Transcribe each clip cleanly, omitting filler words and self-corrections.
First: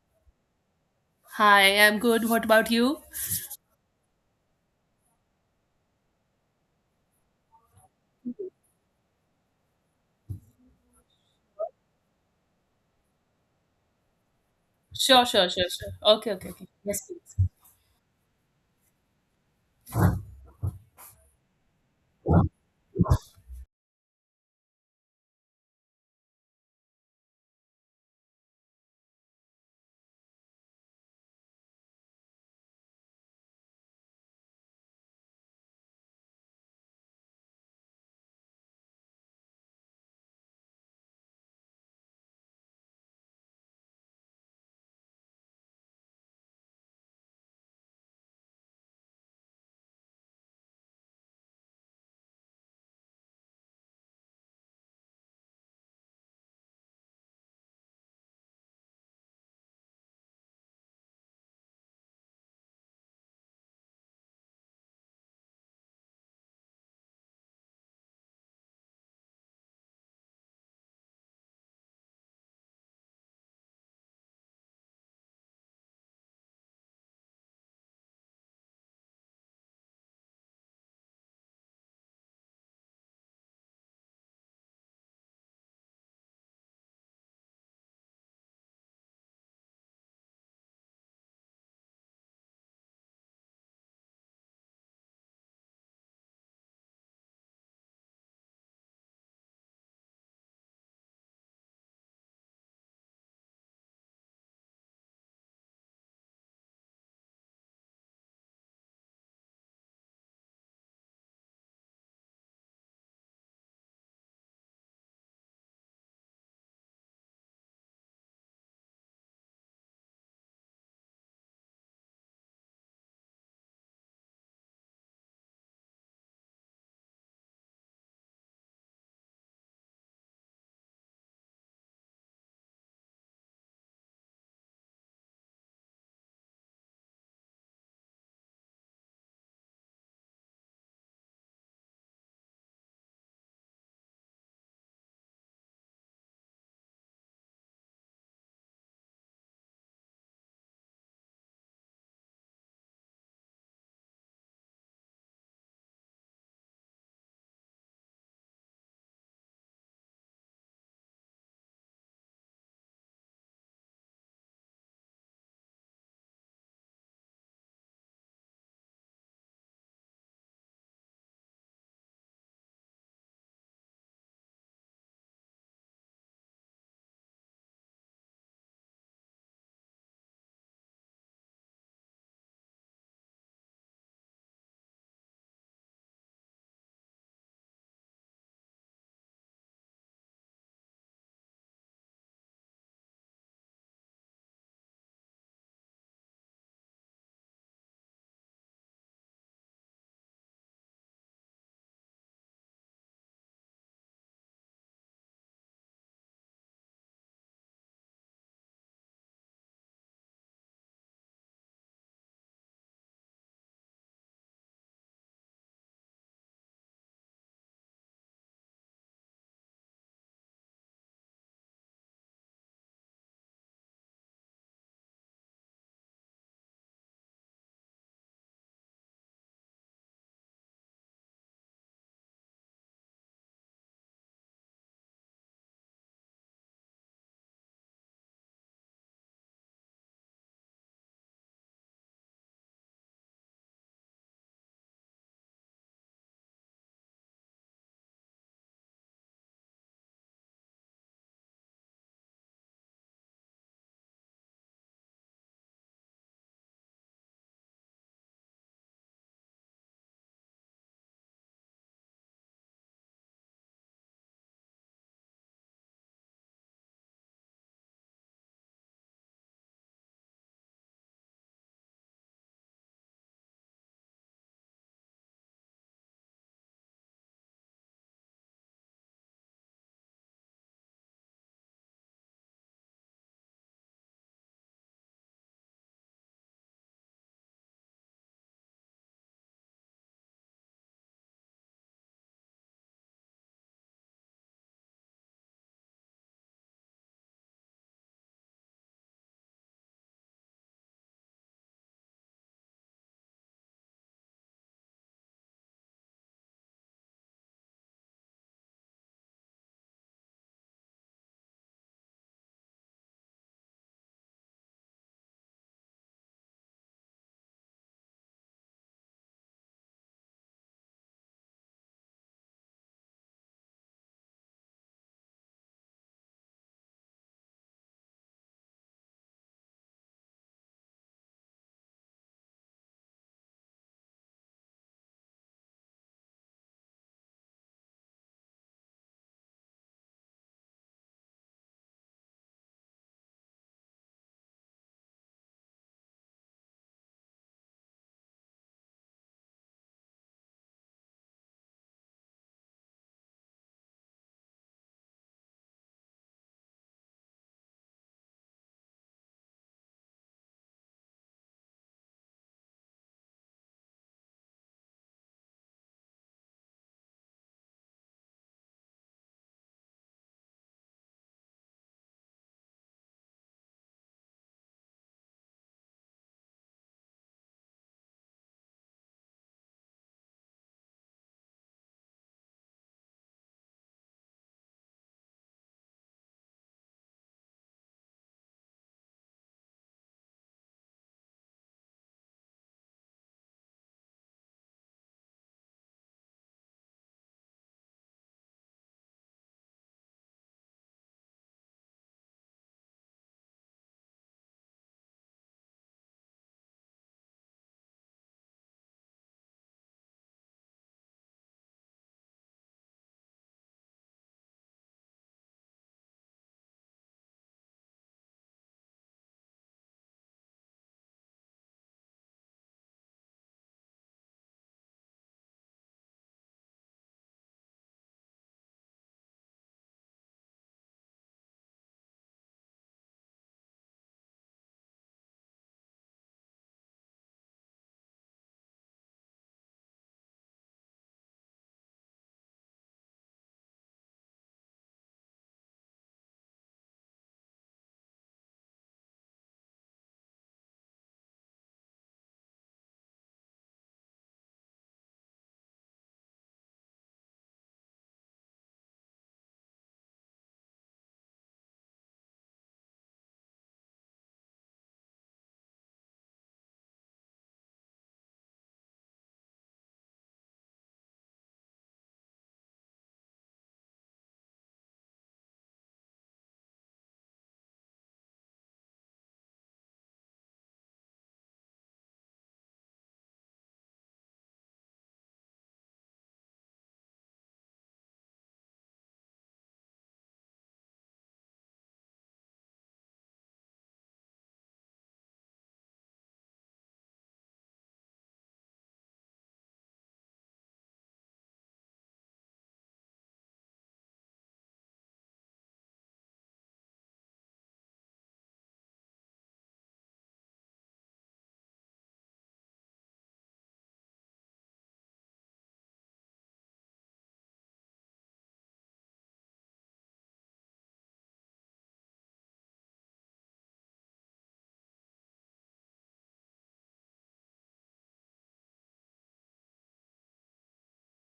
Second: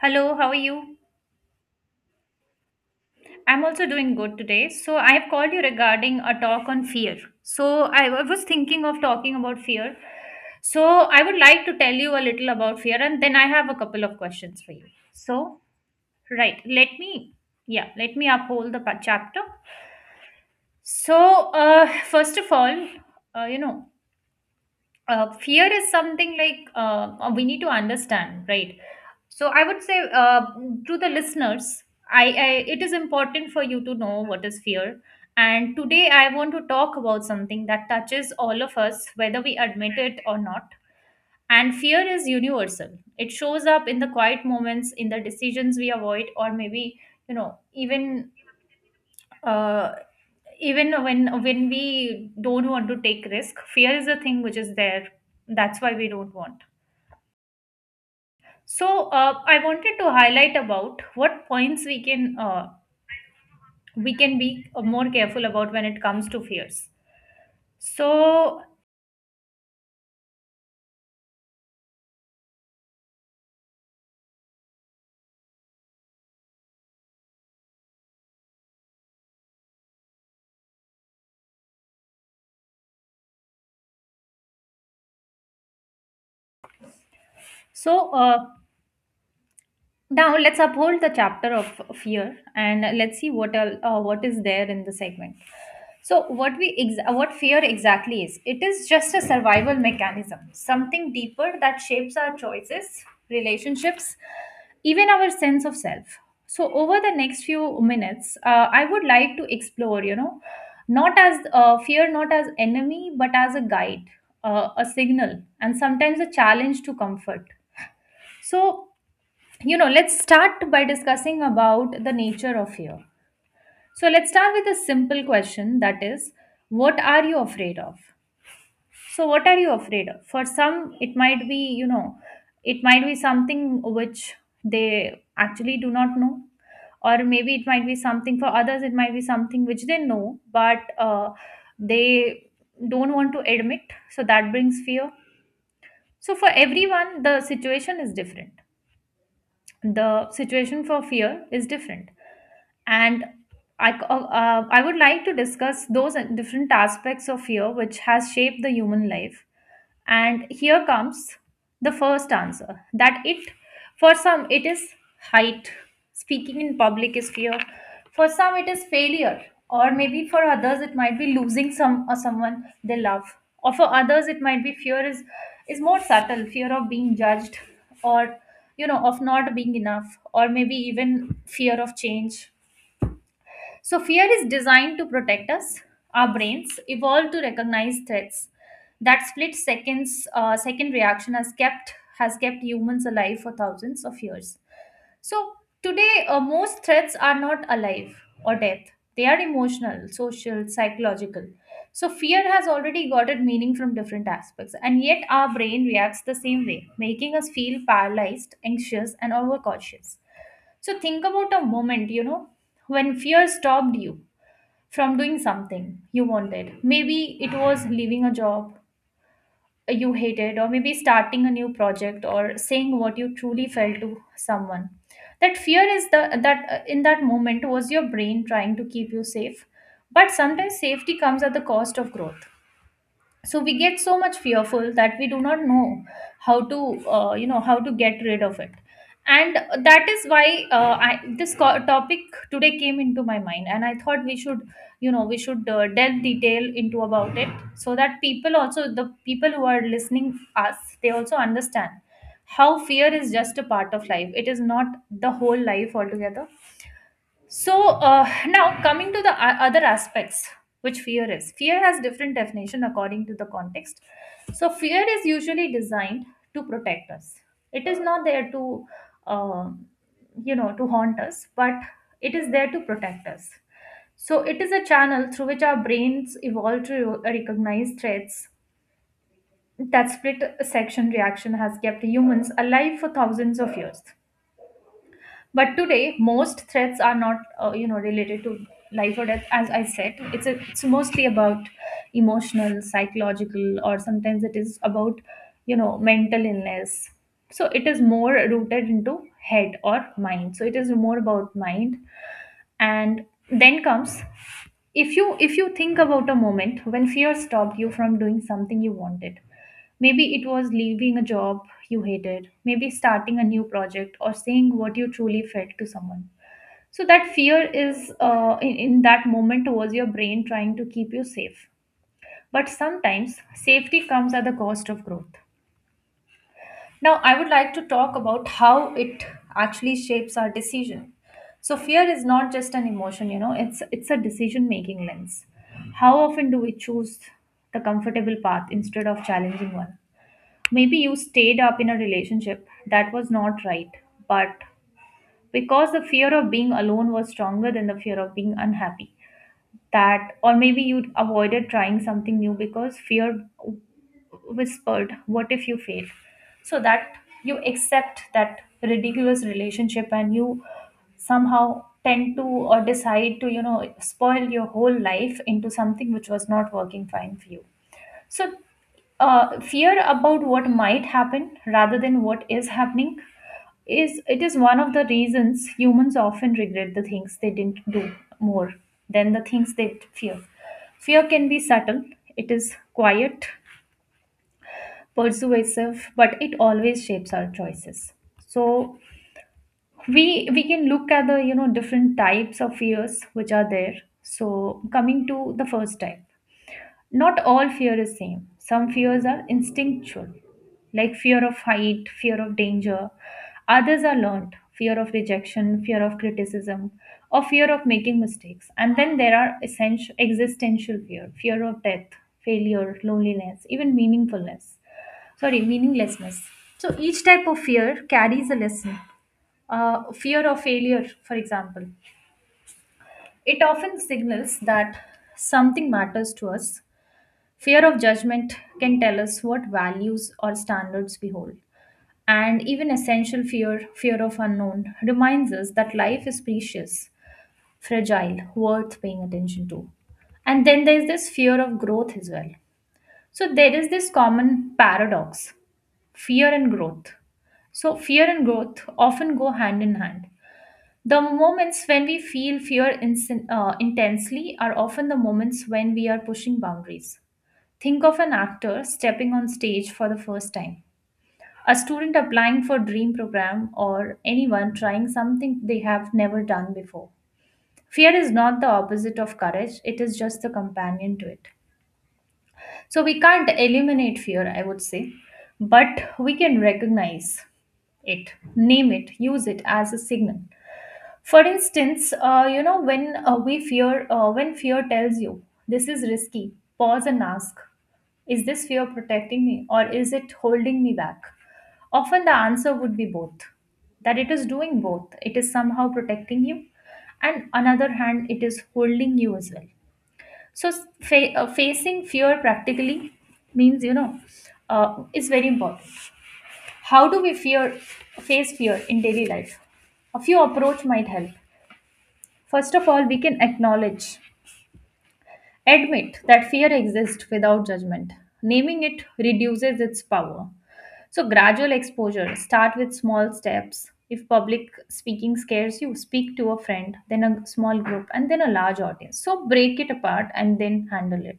Hello, how are you? Hi, I'm good. What about you? I'm also doing good today. So, I have called you regarding a talk on fear. So, was thinking of talking about fear. So, I would like to tell you a little about fear, and then I have a couple of questions for you. Sure, sure, So, sure, sure. Okay, okay, right, okay. Yes, please. yeah, let me uphold the chapter. So, uh, first of all, uh, you know, fear is something like we need to understand, right? So I would say, to the listeners, I it is important for you to know what is fear. And today I want to talk about something that touches all of us, whether we admit it or not. And fear is universal. It shows up in the quiet moments, in the decisions we avoid, or maybe, even uh, even when we don't want to take risk. Fear is a thing which is there. That's why we don't want. So I wanted to highlight about what points we can be more careful about when it comes to fears. So so, now let's uphold the chapter of fear and let's see what is there in the segment. So what fear exactly is? It is just a survival mechanism, something deeper that shapes our choices, relationships, even our sense of self. So over the next few minutes, I would like to explore, not as fear, not as enemy, but as a guide, a signal, and sometimes a challenge to comfort. So, let's start by discussing about the nature of fear. So let's start with a simple question, that is, what are you afraid of? So what are you afraid of? For some, it might be, it might be something which they actually do not know. Or maybe it might be something, for others it might be something which they know, but they don't want to admit. So that brings fear. So for everyone the situation is different, the situation for fear is different. And I would like to discuss those different aspects of fear which has shaped the human life. And here comes the first answer, that it, for some, it is height. Speaking in public is fear. For some, it is failure. Or maybe for others, it might be losing some or someone they love. Or for others, it might be fear is more subtle, fear of being judged, or, of not being enough. Or maybe even fear of change. So, fear is designed to protect us. Our brains evolved to recognize threats. That second reaction has kept humans alive for thousands of years. So today, most threats are not alive or death. They are emotional, social, psychological. So fear has already got its meaning from different aspects, and yet our brain reacts the same way, making us feel paralyzed, anxious, and overcautious. So think about a moment, when fear stopped you from doing something you wanted. Maybe it was leaving a job you hated, or maybe starting a new project, or saying what you truly felt to someone. That fear is the that In that moment, was your brain trying to keep you safe, but sometimes safety comes at the cost of growth. So we get so much fearful that we do not know how to how to get rid of it. And that is why, this topic today came into my mind, and I thought we should, we should delve detail into about it, so that people also, the people who are listening us, they also understand how fear is just a part of life, it is not the whole life altogether. So now coming to the other aspects, which fear is. Fear has different definition according to the context. So fear is usually designed to protect us. It is not there to, uh, to haunt us, but it is there to protect us. So it is a channel through which our brains evolved to recognize threats. That split section reaction has kept humans alive for thousands of years. But today, most threats are not, related to life or death. As I said, it's mostly about emotional, psychological, or sometimes it is about, mental illness. So it is more rooted into head or mind. So it is more about mind, and then comes, if you think about a moment when fear stopped you from doing something you wanted, maybe it was leaving a job you hated, maybe starting a new project or saying what you truly felt to someone. So that fear in that moment was your brain trying to keep you safe. But sometimes safety comes at the cost of growth. Now, I would like to talk about how it actually shapes our decision. So, fear is not just an emotion, it's a decision-making lens. How often do we choose the comfortable path instead of challenging one? Maybe you stayed up in a relationship that was not right, but because the fear of being alone was stronger than the fear of being unhappy. That, or maybe you avoided trying something new because fear whispered, what if you fail? So that you accept that ridiculous relationship, and you somehow tend to or decide to, spoil your whole life into something which was not working fine for you. So fear about what might happen rather than what is happening, is it is one of the reasons humans often regret the things they didn't do more than the things they fear. Fear can be subtle, it is quiet, persuasive, but it always shapes our choices. So we can look at the, different types of fears which are there. So coming to the first type, not all fear is same. Some fears are instinctual, like fear of height, fear of danger. Others are learned, fear of rejection, fear of criticism, or fear of making mistakes. And then there are essential existential fear, fear of death, failure, loneliness, even meaningfulness. Sorry, meaninglessness. So each type of fear carries a lesson. Fear of failure, for example, it often signals that something matters to us. Fear of judgment can tell us what values or standards we hold. And even essential fear, fear of unknown, reminds us that life is precious, fragile, worth paying attention to. And then there's this fear of growth as well. So there is this common paradox, fear and growth. So fear and growth often go hand in hand. The moments when we feel fear intensely are often the moments when we are pushing boundaries. Think of an actor stepping on stage for the first time, a student applying for dream program, or anyone trying something they have never done before. Fear is not the opposite of courage, it is just the companion to it. So we can't eliminate fear, I would say, but we can recognize it, name it, use it as a signal. For instance, when when fear tells you this is risky, pause and ask, is this fear protecting me, or is it holding me back? Often the answer would be both. That it is doing both. It is somehow protecting you, and another hand, it is holding you as well. So facing fear practically means, is very important. How do we fear face fear in daily life? A few approach might help. First of all, we can acknowledge, admit that fear exists without judgment. Naming it reduces its power. So, gradual exposure. Start with small steps. If public speaking scares you, speak to a friend, then a small group, and then a large audience. So, break it apart and then handle it.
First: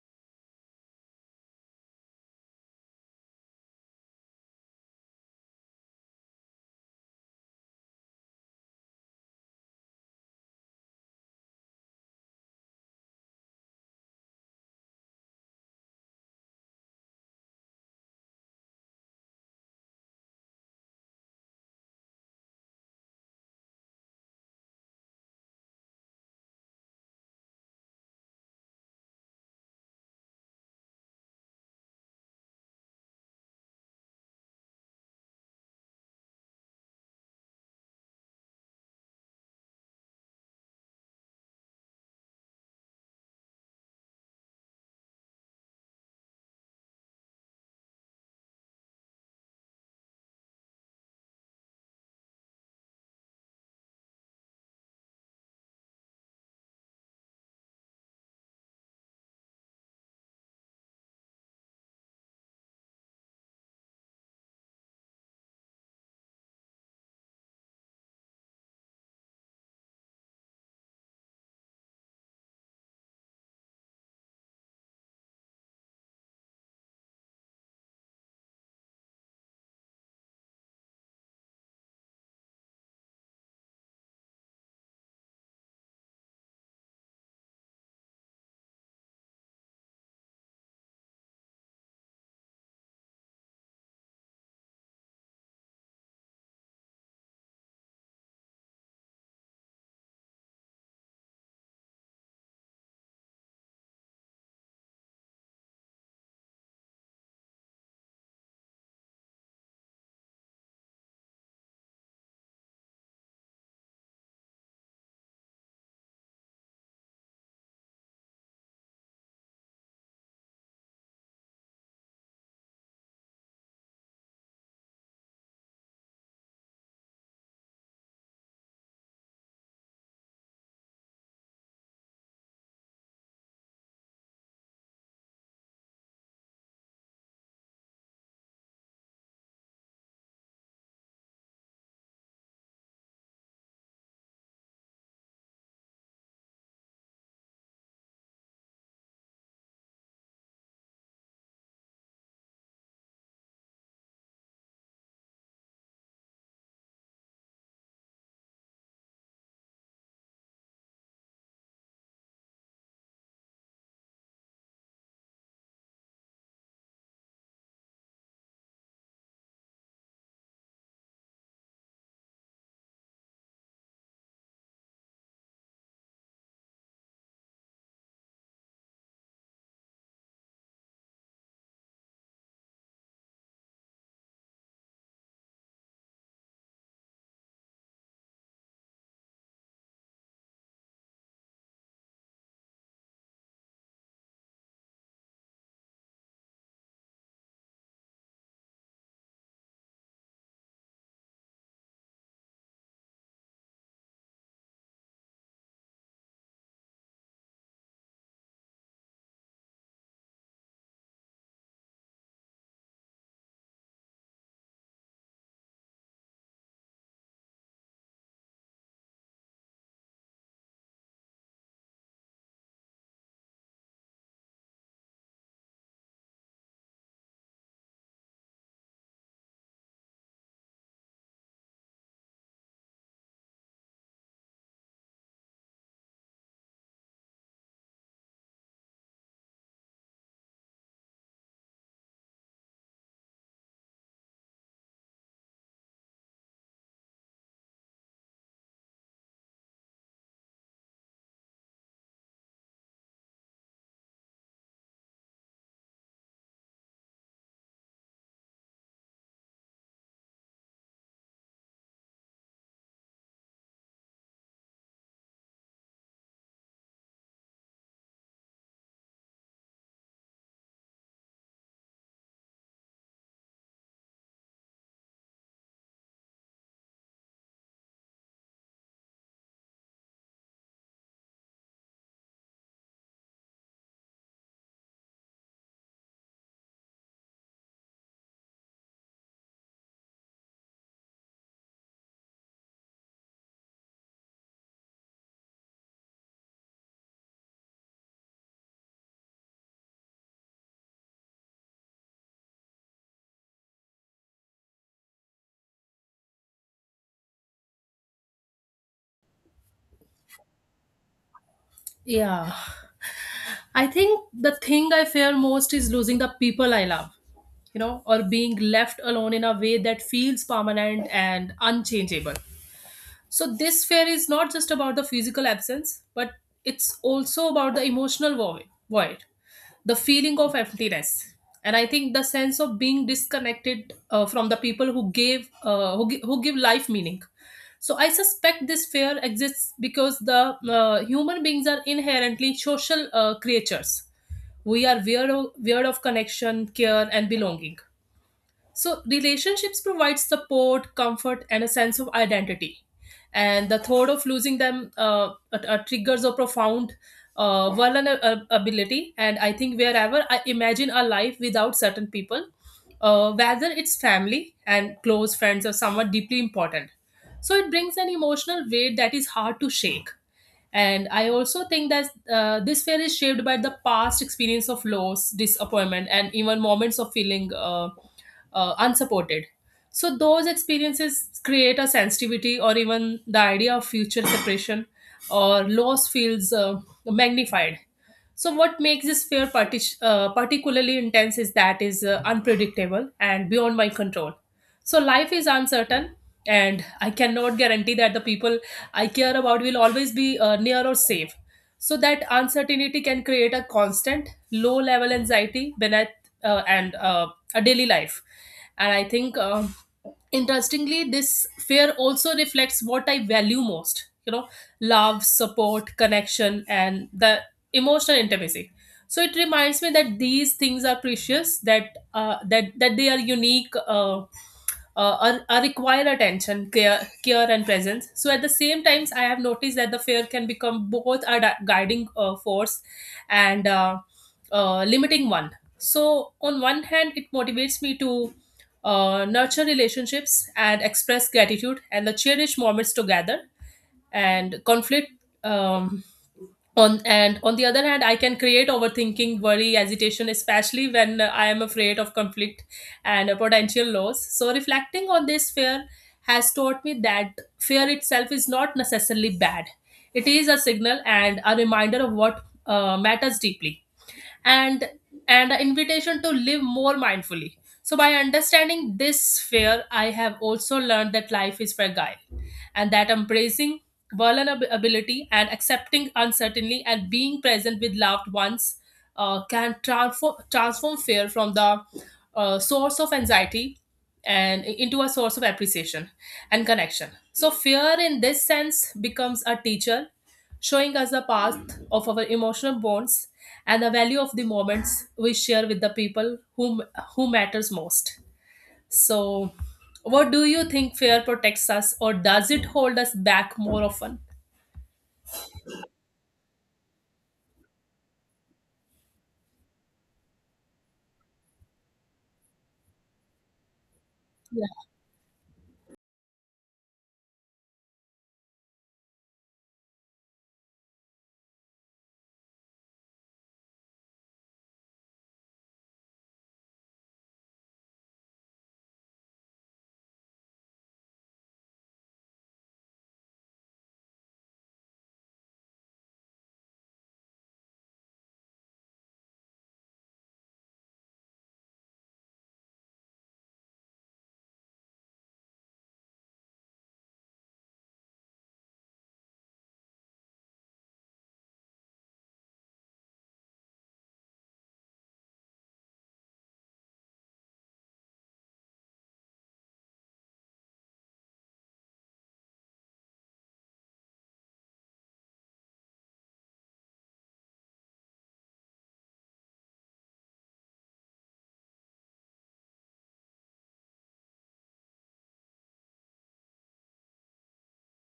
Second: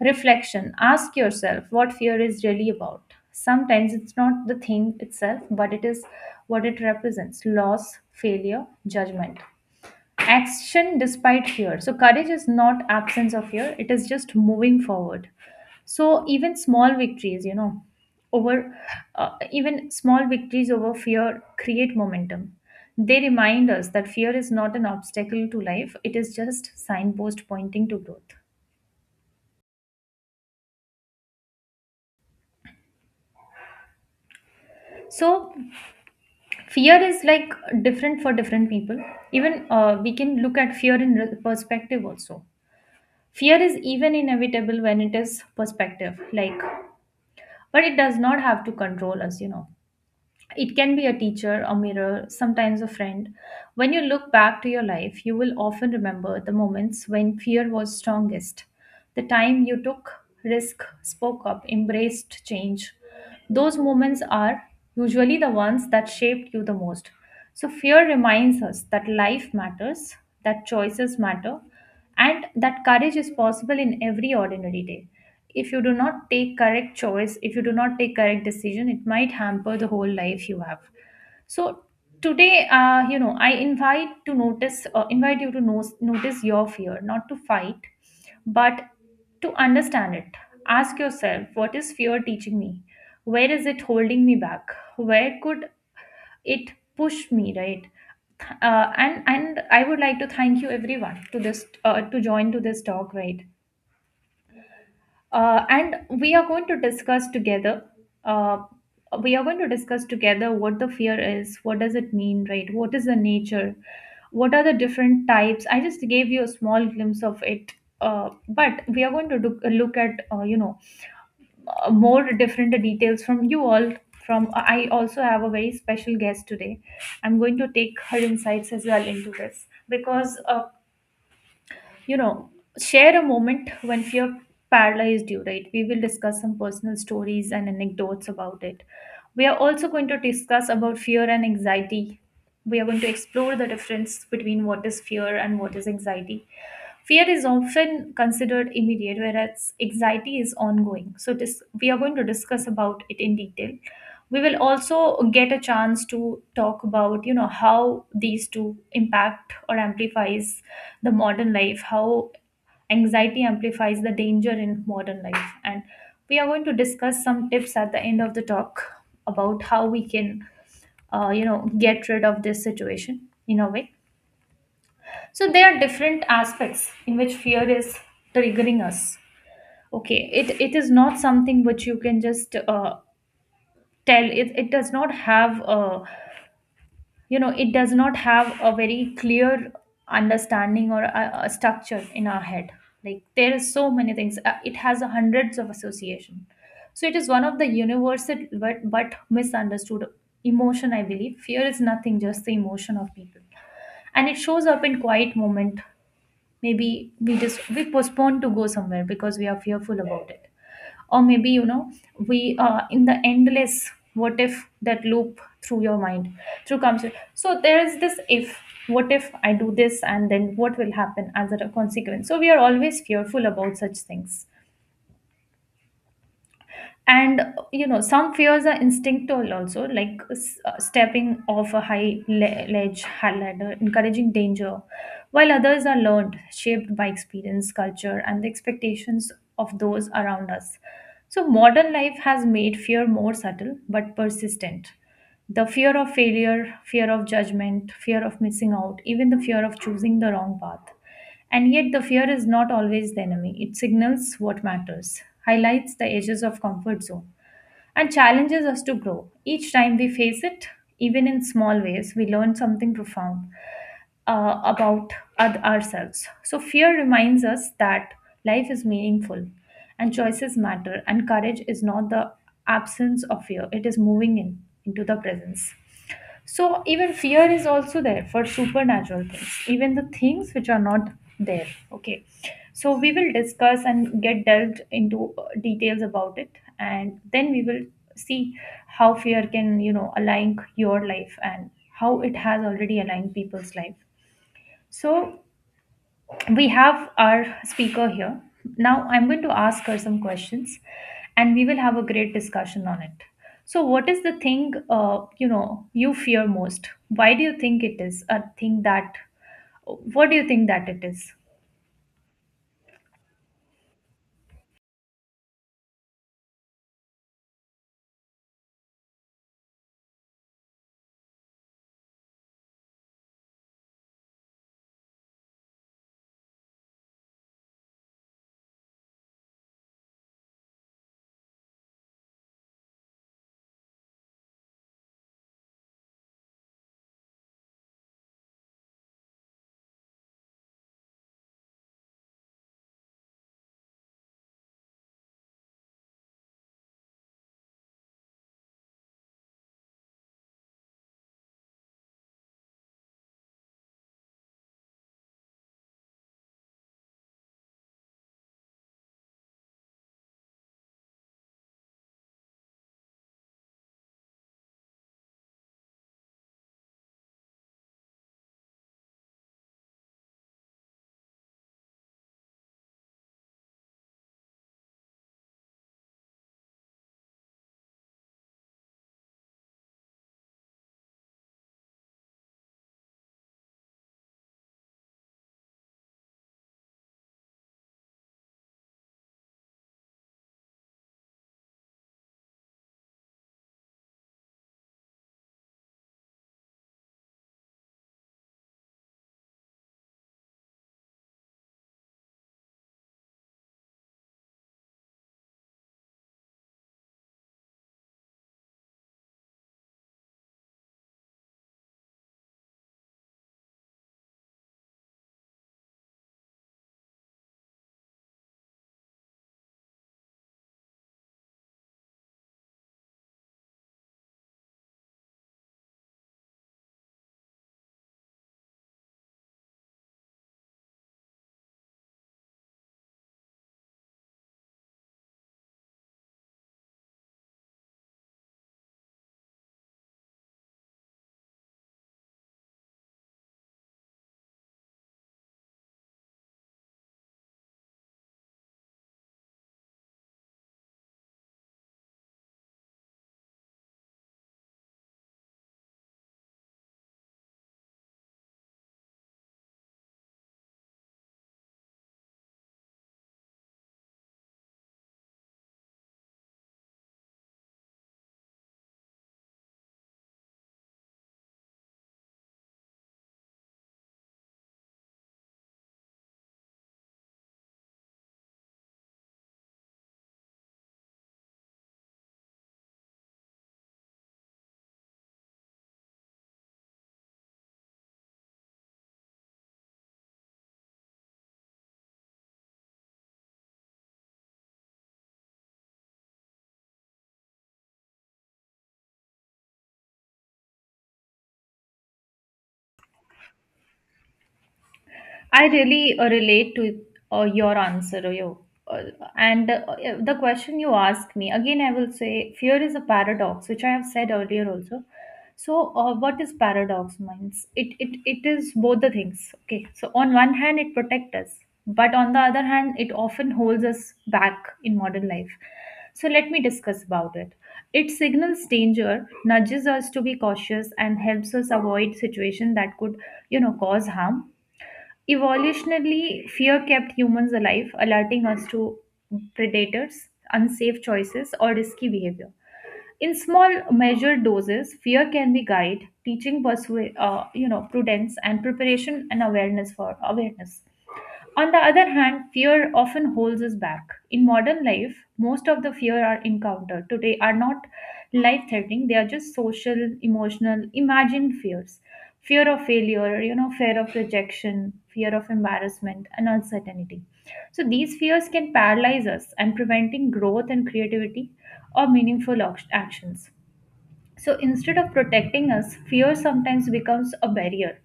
Reflection. Ask yourself what fear is really about. Sometimes it's not the thing itself, but it is what it represents: loss, failure, judgment. Action despite fear, so courage is not absence of fear, it is just moving forward. So even small victories, you know over even small victories over fear create momentum. They remind us that fear is not an obstacle to life, it is just signpost pointing to growth. So fear is like different for different people. Even We can look at fear in perspective also. Fear is even inevitable when it is perspective, like, but it does not have to control us, it can be a teacher, a mirror, sometimes a friend. When you look back to your life, you will often remember the moments when fear was strongest, the time you took risk, spoke up, embraced change. Those moments are usually the ones that shaped you the most. So fear reminds us that life matters, that choices matter, and that courage is possible in every ordinary day. If you do not take correct choice, if you do not take correct decision, it might hamper the whole life you have. So today, I invite to notice invite you to notice your fear, not to fight, but to understand it. Ask yourself, what is fear teaching me? Where is it holding me back? Where could it push me, right? And I would like to thank you everyone to this to join to this talk, right. And we are going to discuss together. Uh, we are going to discuss together what the fear is, what does it mean, right? What is the nature? What are the different types? I just gave you a small glimpse of it, but we are going to look at, more different details from you all. From I also have a very special guest today. I'm going to take her insights as well into this, because you know share a moment when fear paralyzed you, right? We will discuss some personal stories and anecdotes about it. We are also going to discuss about fear and anxiety. We are going to explore the difference between what is fear and what is anxiety. Fear is often considered immediate, whereas anxiety is ongoing. So this, we are going to discuss about it in detail. We will also get a chance to talk about, you know, how these two impact or amplifies the modern life, how anxiety amplifies the danger in modern life. And we are going to discuss some tips at the end of the talk about how we can, get rid of this situation in a way. So there are different aspects in which fear is triggering us. Okay, it is not something which you can just tell. It does not have a it does not have a very clear understanding or a structure in our head. Like there is so many things. It has a hundreds of association. So it is one of the universal but misunderstood emotion. I believe fear is nothing just the emotion of people, and it shows up in quiet moment. Maybe we postpone to go somewhere because we are fearful about it, or maybe, you know, we are in the endless what if that loop through your mind through comes. So there is this if, what if I do this and then what will happen as a consequence? So we are always fearful about such things. And, you know, some fears are instinctual also, like stepping off a high ledge, high ladder, encouraging danger, while others are learned, shaped by experience, culture, and the expectations of those around us. So modern life has made fear more subtle but persistent: the fear of failure, fear of judgment, fear of missing out, even the fear of choosing the wrong path. And yet, the fear is not always the enemy. It signals what matters, highlights the edges of comfort zone, and challenges us to grow. Each time we face it, even in small ways, we learn something profound about ourselves. So, fear reminds us that life is meaningful and choices matter, and courage is not the absence of fear, it is moving in into the presence. So even fear is also there for supernatural things, even the things which are not there. Okay. So we will discuss and get delved into details about it, and then we will see how fear can, you know, align your life and how it has already aligned people's life. So we have our speaker here. Now I'm going to ask her some questions and we will have a great discussion on it. So what is the thing, you fear most? Why do you think it is a thing that what do you think that it is? Yeah. I think the thing I fear most is losing the people I love, you know, or being left alone in a way that feels permanent and unchangeable. So, this fear is not just about the physical absence, but it's also about the emotional void, the feeling of emptiness. And I think the sense of being disconnected from the people who give life meaning. So I suspect this fear exists because the human beings are inherently social creatures. We are weird of connection, care, and belonging. So, relationships provide support, comfort, and a sense of identity. And the thought of losing them triggers a profound vulnerability. And I think wherever I imagine a life without certain people, whether it's family and close friends or someone deeply important, so it brings an emotional weight that is hard to shake. And I also think that this fear is shaped by the past experience of loss, disappointment, and even moments of feeling unsupported. So, those experiences create a sensitivity, or even the idea of future separation or loss feels magnified. So, what makes this fear particularly intense is that is unpredictable and beyond my control. So, life is uncertain, and I cannot guarantee that the people I care about will always be near or safe. So that uncertainty can create a constant low level anxiety beneath and a daily life. And I think, interestingly, this fear also reflects what I value most. You know, love, support, connection, and the emotional intimacy. So it reminds me that these things are precious. That that they are unique. Are require attention, care, and presence. So at the same times, I have noticed that the fair can become both a guiding force and limiting one. So on one hand, it motivates me to nurture relationships and express gratitude and the cherished moments together. And conflict, um, on the other hand, I can create overthinking, worry, agitation, especially when I am afraid of conflict and potential loss. So reflecting on this fear has taught me that fear itself is not necessarily bad. It is a signal and a reminder of what matters deeply, and an invitation to live more mindfully. So by understanding this fear, I have also learned that life is fragile and that embracing vulnerability and accepting uncertainty and being present with loved ones can transform fear from the source of anxiety and into a source of appreciation and connection. So fear in this sense becomes a teacher, showing us the path of our emotional bonds and the value of the moments we share with the people who matters most. So what do you think, fear protects us or does it hold us back more often? I really relate to your answer, your, uh, and the question you asked me again. I will say fear is a paradox, which I have said earlier also. So, what is paradox means? It is both the things. Okay, so on one hand, it protects us, but on the other hand, it often holds us back in modern life. So let me discuss about it. It signals danger, nudges us to be cautious, and helps us avoid situations that could, you know, cause harm. Evolutionarily, fear kept humans alive, alerting us to predators, unsafe choices, or risky behavior. In small, measured doses, fear can be guide, teaching prudence and preparation and awareness for awareness. On the other hand, fear often holds us back. In modern life, most of the fear are encountered today are not life threatening, they are just social, emotional, imagined fears. Fear of failure, you know, fear of rejection, fear of embarrassment, and uncertainty. So these fears can paralyze us and preventing growth and creativity or meaningful actions. So instead of protecting us, fear sometimes becomes a barrier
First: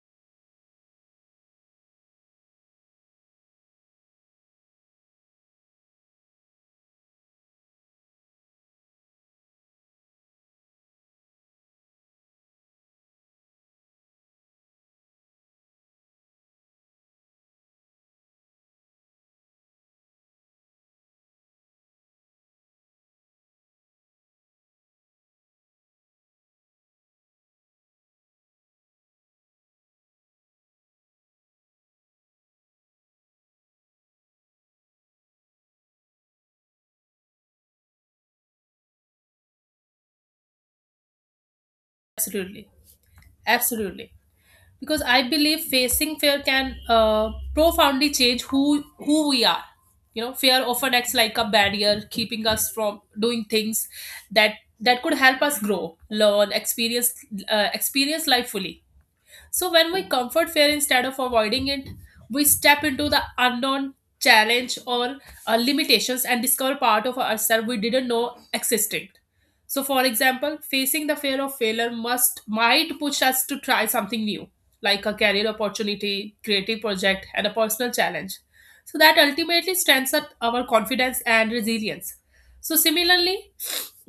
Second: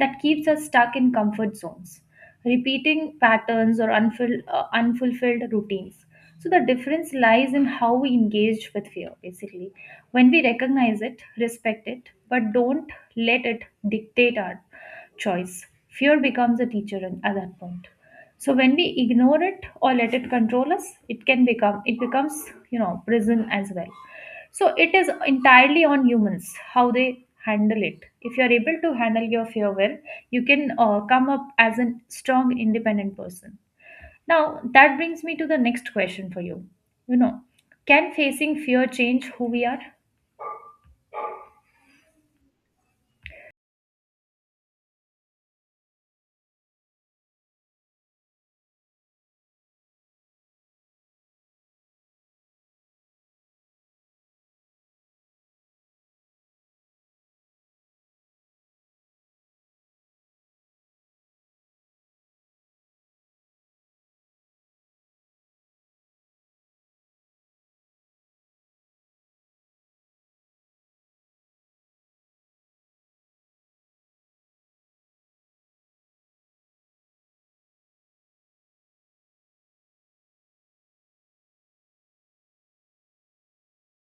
that keeps us stuck in comfort zones, repeating patterns or unfulfilled routines. So the difference lies in how we engage with fear, basically. When we recognize it, respect it, but don't let it dictate our choice. Fear becomes a teacher at that point. So when we ignore it or let it control us, it becomes, you know, prison as well. So it is entirely on humans how they handle it. If you are able to handle your fear well, you can come up as a strong, independent person. Now that brings me to the next question for you. You know, can facing fear change who we are? Absolutely, absolutely. Because I believe facing fear can profoundly change who we are. You know, fear often acts like a barrier, keeping us from doing things that that could help us grow, learn, experience life fully. So when we comfort fear instead of avoiding it, we step into the unknown, challenge or limitations, and discover part of ourselves we didn't know existed. So for example, facing the fear of failure must might push us to try something new, like a career opportunity, creative project, and a personal challenge. So that ultimately strengthens our confidence and resilience. So similarly,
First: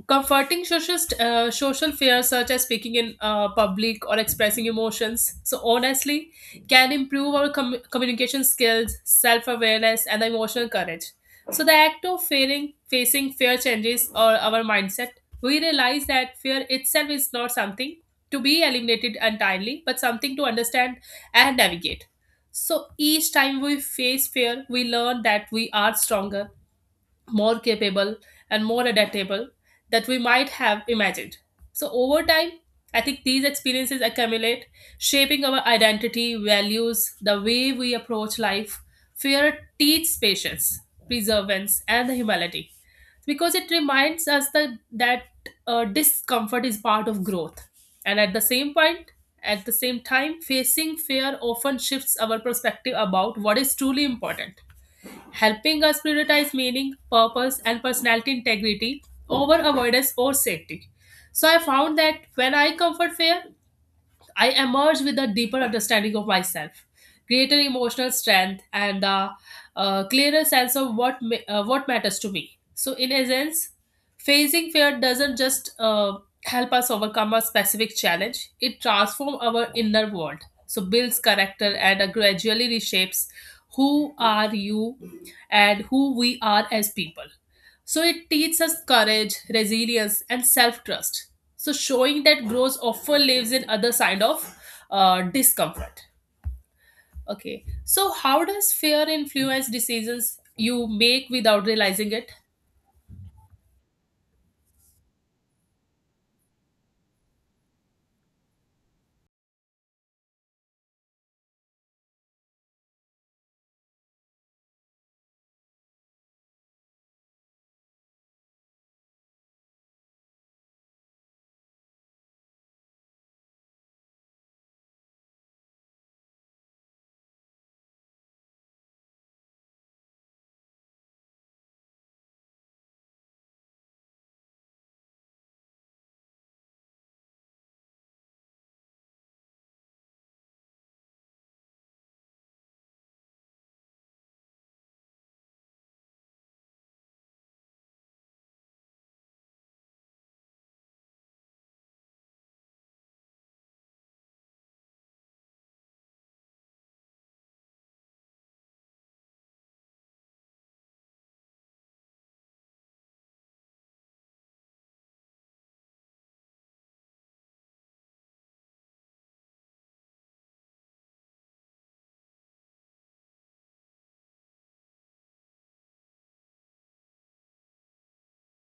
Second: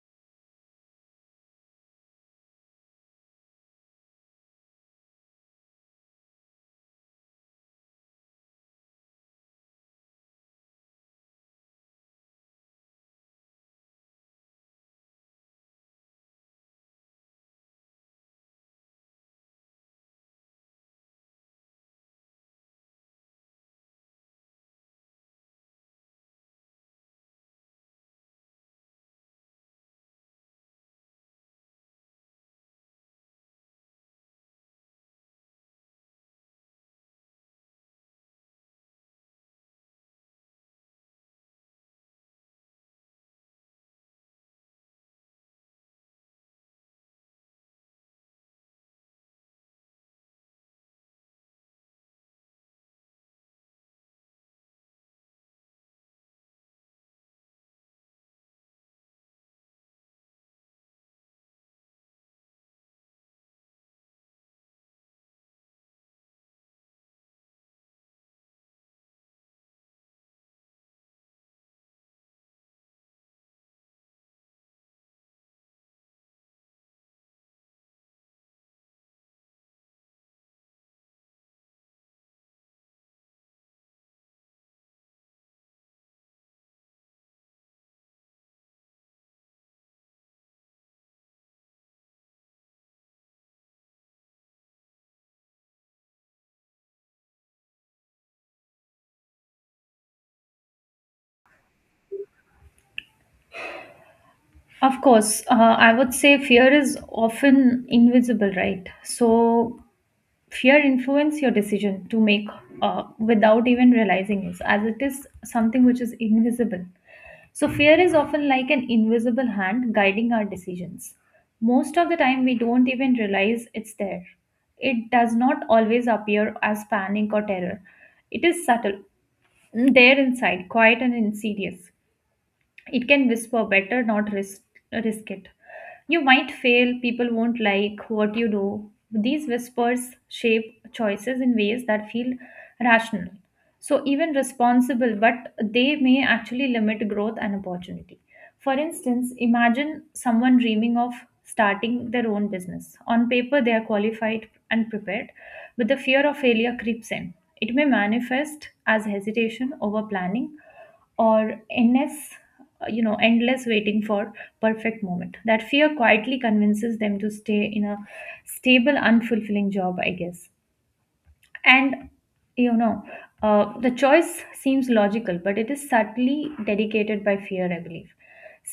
comforting social, social fears such as speaking in public or expressing emotions, so honestly, can improve our communication skills, self awareness, and emotional courage. So, the act of facing fear changes or our mindset. We realize that fear itself is not something to be eliminated entirely, but something to understand and navigate. So, each time we face fear, we learn that we are stronger, more capable, and more adaptable that we might have imagined. So, over time, I think these experiences accumulate, shaping our identity, values, the way we approach life. Fear teaches patience, perseverance, and the humility, because it reminds us that discomfort is part of growth. And at the same time, facing fear often shifts our perspective about what is truly important, helping us prioritize meaning, purpose, and personality integrity over avoidance or safety. So I found that when I comfort fear, I emerge with a deeper understanding of myself, greater emotional strength, and a clearer sense of what matters to me. So, in essence, facing fear doesn't just help us overcome a specific challenge; it transforms our inner world. So, builds character and gradually reshapes who are you and who we are as people. So it teaches us courage, resilience, and self-trust. So showing that growth often lives in other side of discomfort. Okay. So how does fear influence decisions you make without realizing it? Of course, I would say fear is often invisible, right? So fear influence your decision to make without even realizing it, as it is something which is invisible. So fear is often like an invisible hand guiding our decisions. Most of the time, we don't even realize it's there. It does not always appear as panic or terror. It is subtle, there inside, quiet and insidious. It can whisper better not risk it, you might fail, people won't like what you do. These whispers shape choices in ways that feel rational, so even responsible, but they may actually limit growth and opportunity. For instance, imagine someone dreaming of starting their own business. On paper they are qualified and prepared, but the fear of failure creeps in. It may manifest as hesitation over planning, or endless, endless waiting for perfect moment. That fear quietly convinces them to stay in a stable unfulfilling job, I guess. And, you know, the choice seems logical, but it is subtly dedicated by fear, I believe.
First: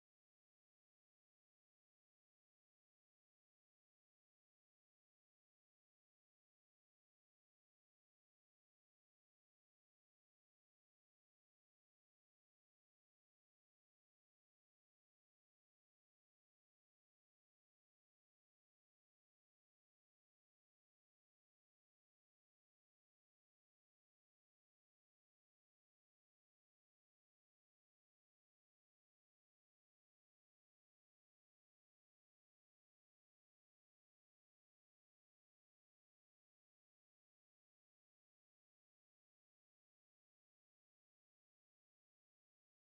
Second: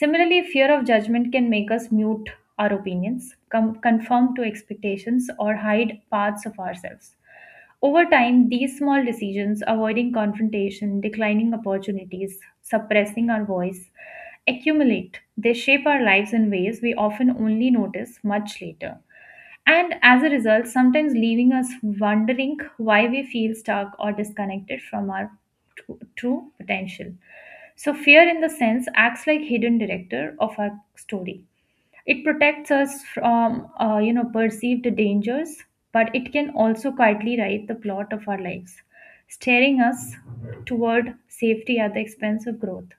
Similarly, fear of judgment can make us mute our opinions, conform to expectations, or hide parts of ourselves. Over time, these small decisions, avoiding confrontation, declining opportunities, suppressing our voice, accumulate. They shape our lives in ways we often only notice much later, and as a result, sometimes leaving us wondering why we feel stuck or disconnected from our true potential. So, fear in the sense acts like hidden director of our story. It protects us from, perceived dangers, but it can also quietly write the plot of our lives, steering us toward safety at the expense of growth.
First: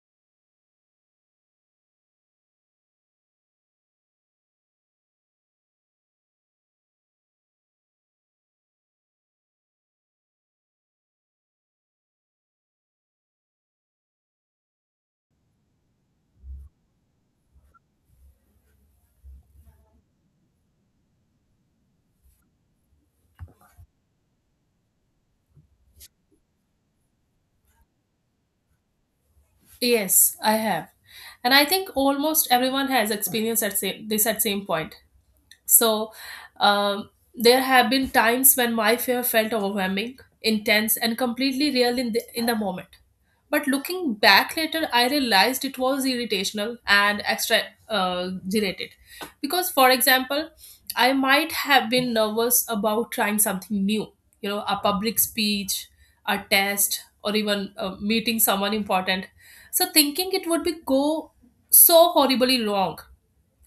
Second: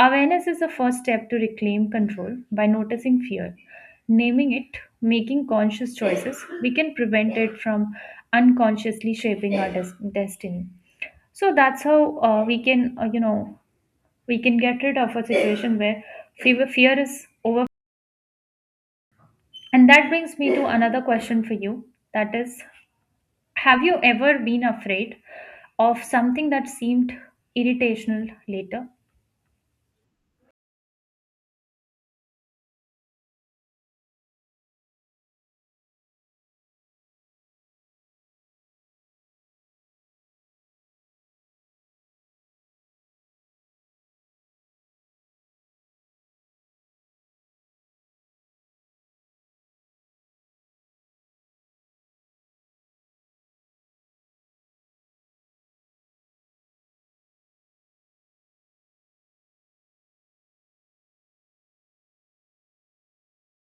Awareness is the first step to reclaim control by noticing fear. Naming it, making conscious choices, we can prevent it from unconsciously shaping our destiny. So that's how, we can, we can get rid of a situation where fear is over. And that brings me to another question for you. That is, have you ever been afraid of something that seemed irritational later? Yes, I have, and I think almost everyone has experienced at this at same point. So there have been times when my fear felt overwhelming, intense, and completely real in in the moment. But looking back later, I realized it was irritational and extra generated. Because, for example, I might have been nervous about trying something new, you know, a public speech, a test, or even meeting someone important. So, thinking it would be go so horribly wrong.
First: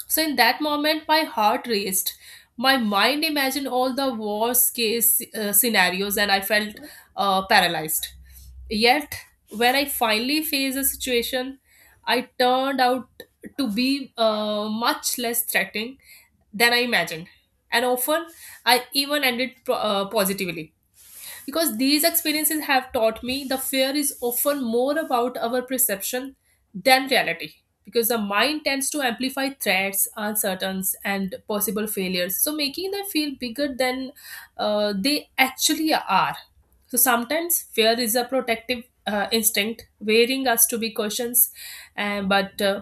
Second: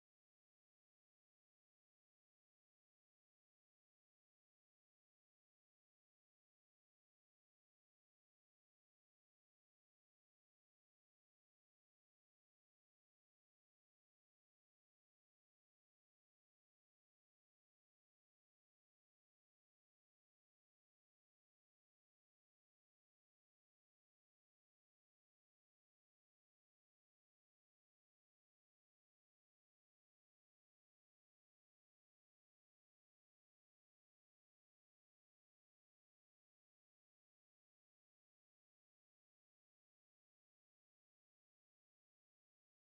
So in that moment, my heart raced. My mind imagined all the worst case scenarios and I felt paralyzed. Yet, when I finally faced the situation, I turned out to be much less threatening than I imagined. And often, I even ended positively. Because these experiences have taught me the fear is often more about our perception than reality. Because the mind tends to amplify threats, uncertainties, and possible failures, so making them feel bigger than they actually are. So sometimes fear is a protective instinct, wearing us to be cautious, and but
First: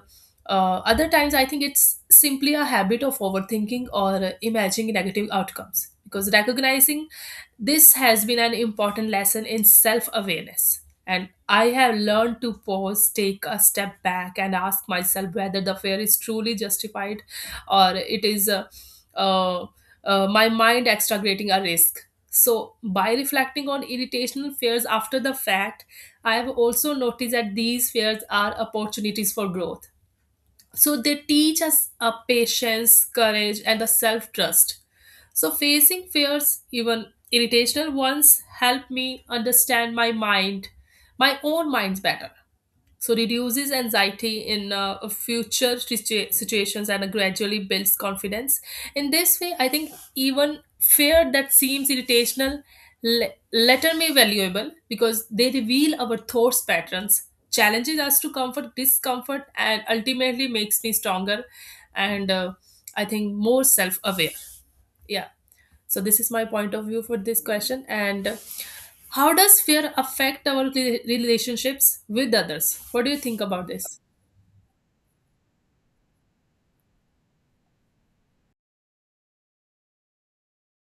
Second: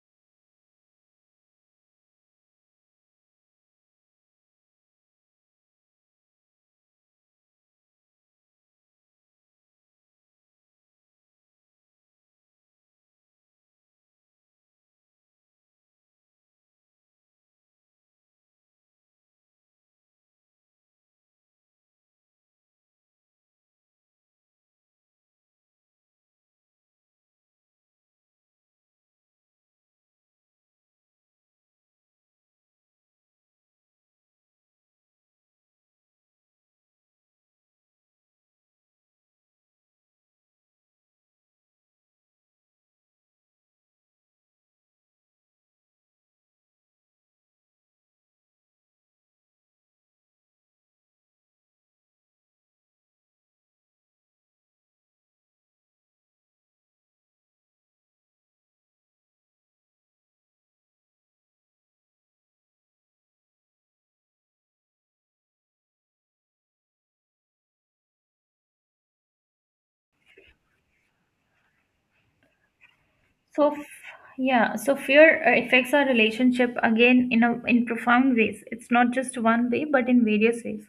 other times I think it's simply a habit of overthinking or imagining negative outcomes, because recognizing this has been an important lesson in self awareness. And I have learned to pause, take a step back, and ask myself whether the fear is truly justified or it is uh, my mind extragating a risk. So, by reflecting on irritational fears after the fact, I have also noticed that these fears are opportunities for growth, so they teach us a patience, courage, and a self trust. So facing fears, even irritational ones, help me understand my mind, my own minds better, so reduces anxiety in future situations and gradually builds confidence. In this way I think even fear that seems irritational le- letter may valuable, because they reveal our thoughts patterns, challenges us to comfort discomfort, and ultimately makes me stronger and I think more self-aware. Yeah. So this is my point of view for this question. And how does fear affect our relationships with others? What do you think about So, this? yeah, so fear affects our relationship again in a in profound ways. It's not just one way, but in various ways.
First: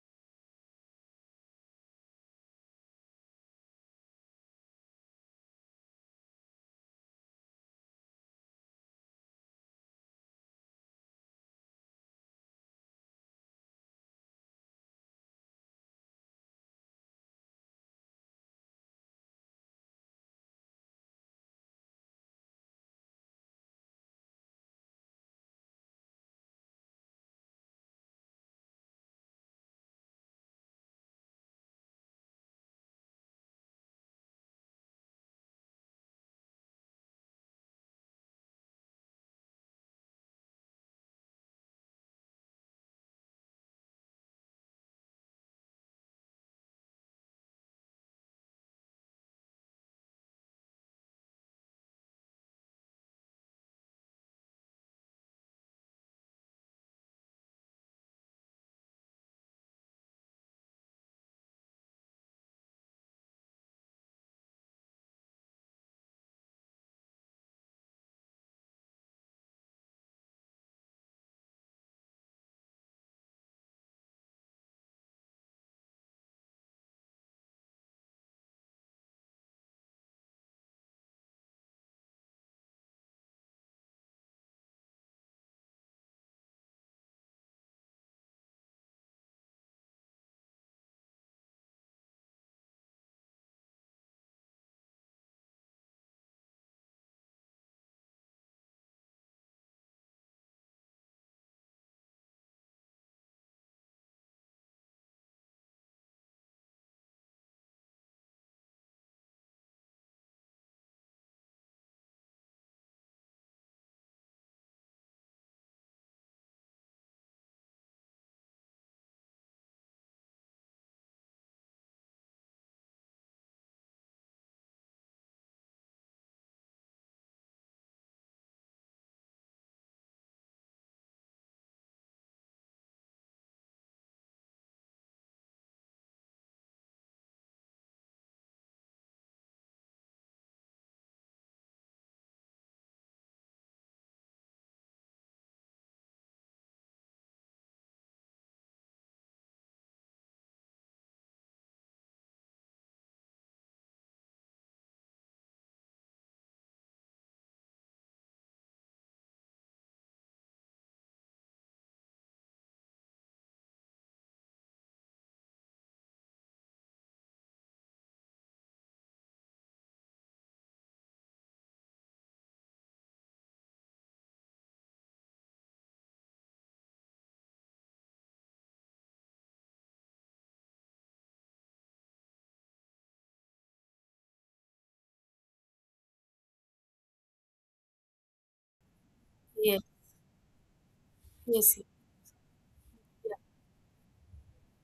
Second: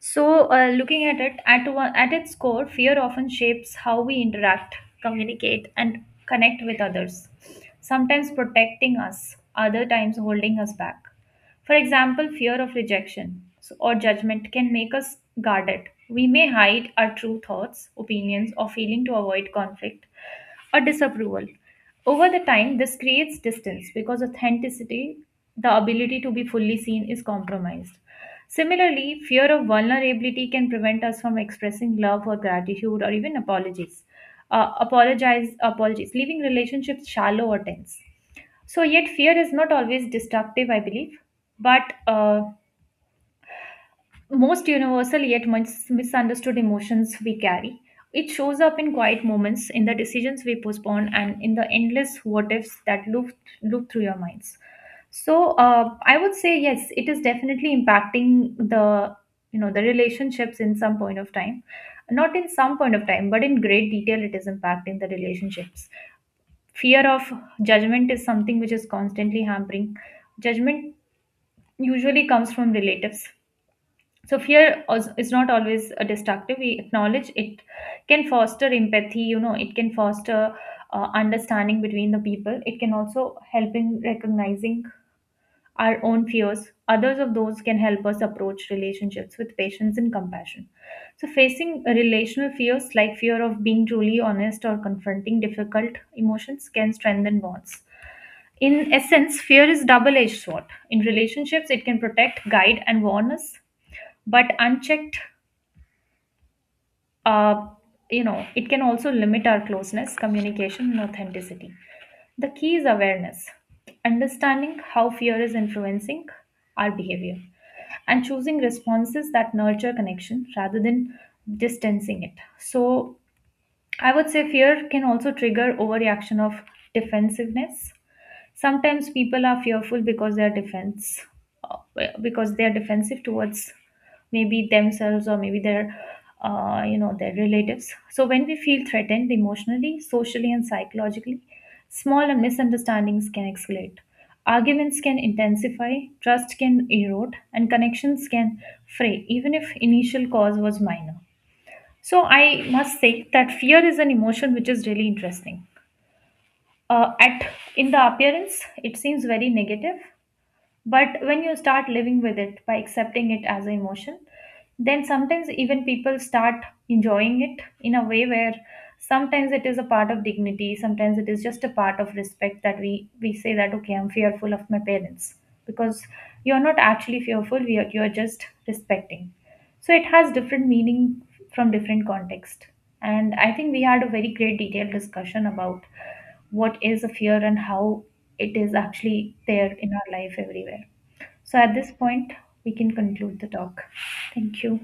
So, looking at it, one, at its core, fear often shapes how we interact, communicate, and connect with others, sometimes protecting us, other times holding us back. For example, fear of rejection or judgment can make us guarded. We may hide our true thoughts, opinions, or feeling to avoid conflict or disapproval. Over the time, this creates distance because authenticity, the ability to be fully seen, is compromised. Similarly, fear of vulnerability can prevent us from expressing love or gratitude or even apologies. Apologies, leaving relationships shallow or tense. So, yet fear is not always destructive, I believe, but most universal yet much misunderstood emotions we carry. It shows up in quiet moments, in the decisions we postpone, and in the endless what ifs that loop through your minds. So, I would say yes, it is definitely impacting the, you know, the relationships in some point of time, not in some point of time, but in great detail it is impacting the relationships. Fear of judgment is something which is constantly hampering. Judgment usually comes from relatives. So fear is not always a destructive. We acknowledge it can foster empathy. You know, it can foster understanding between the people. It can also help in recognizing our own fears. Others of those can help us approach relationships with patience and compassion. So facing relational fears like fear of being truly honest or confronting difficult emotions can strengthen bonds. In essence, fear is double-edged sword. In relationships, it can protect, guide, and warn us, but unchecked, uh, you know, it can also limit our closeness, communication, and authenticity. The key is awareness, understanding how fear is influencing our behavior, and choosing responses that nurture connection rather than distancing it. So, I would say fear can also trigger overreaction of defensiveness. Sometimes people are fearful because they are defense uh, because they are defensive towards maybe themselves or maybe their, their relatives. So when we feel threatened emotionally, socially, and psychologically, small misunderstandings can escalate, arguments can intensify, trust can erode, and connections can fray, even if initial cause was minor. So I must say that fear is an emotion which is really interesting. At in the appearance it seems very negative, but when you start living with it by accepting it as an emotion, then sometimes even people start enjoying it in a way where sometimes it is a part of dignity, sometimes it is just a part of respect, that we say that okay, I'm fearful of my parents, because you're not actually fearful, you're just respecting. So it has different meaning from different context. And I think we had a very great detailed discussion about what is a fear and how it is actually there Yes, in our life everywhere. So at yes, this point we can conclude the talk. Thank you.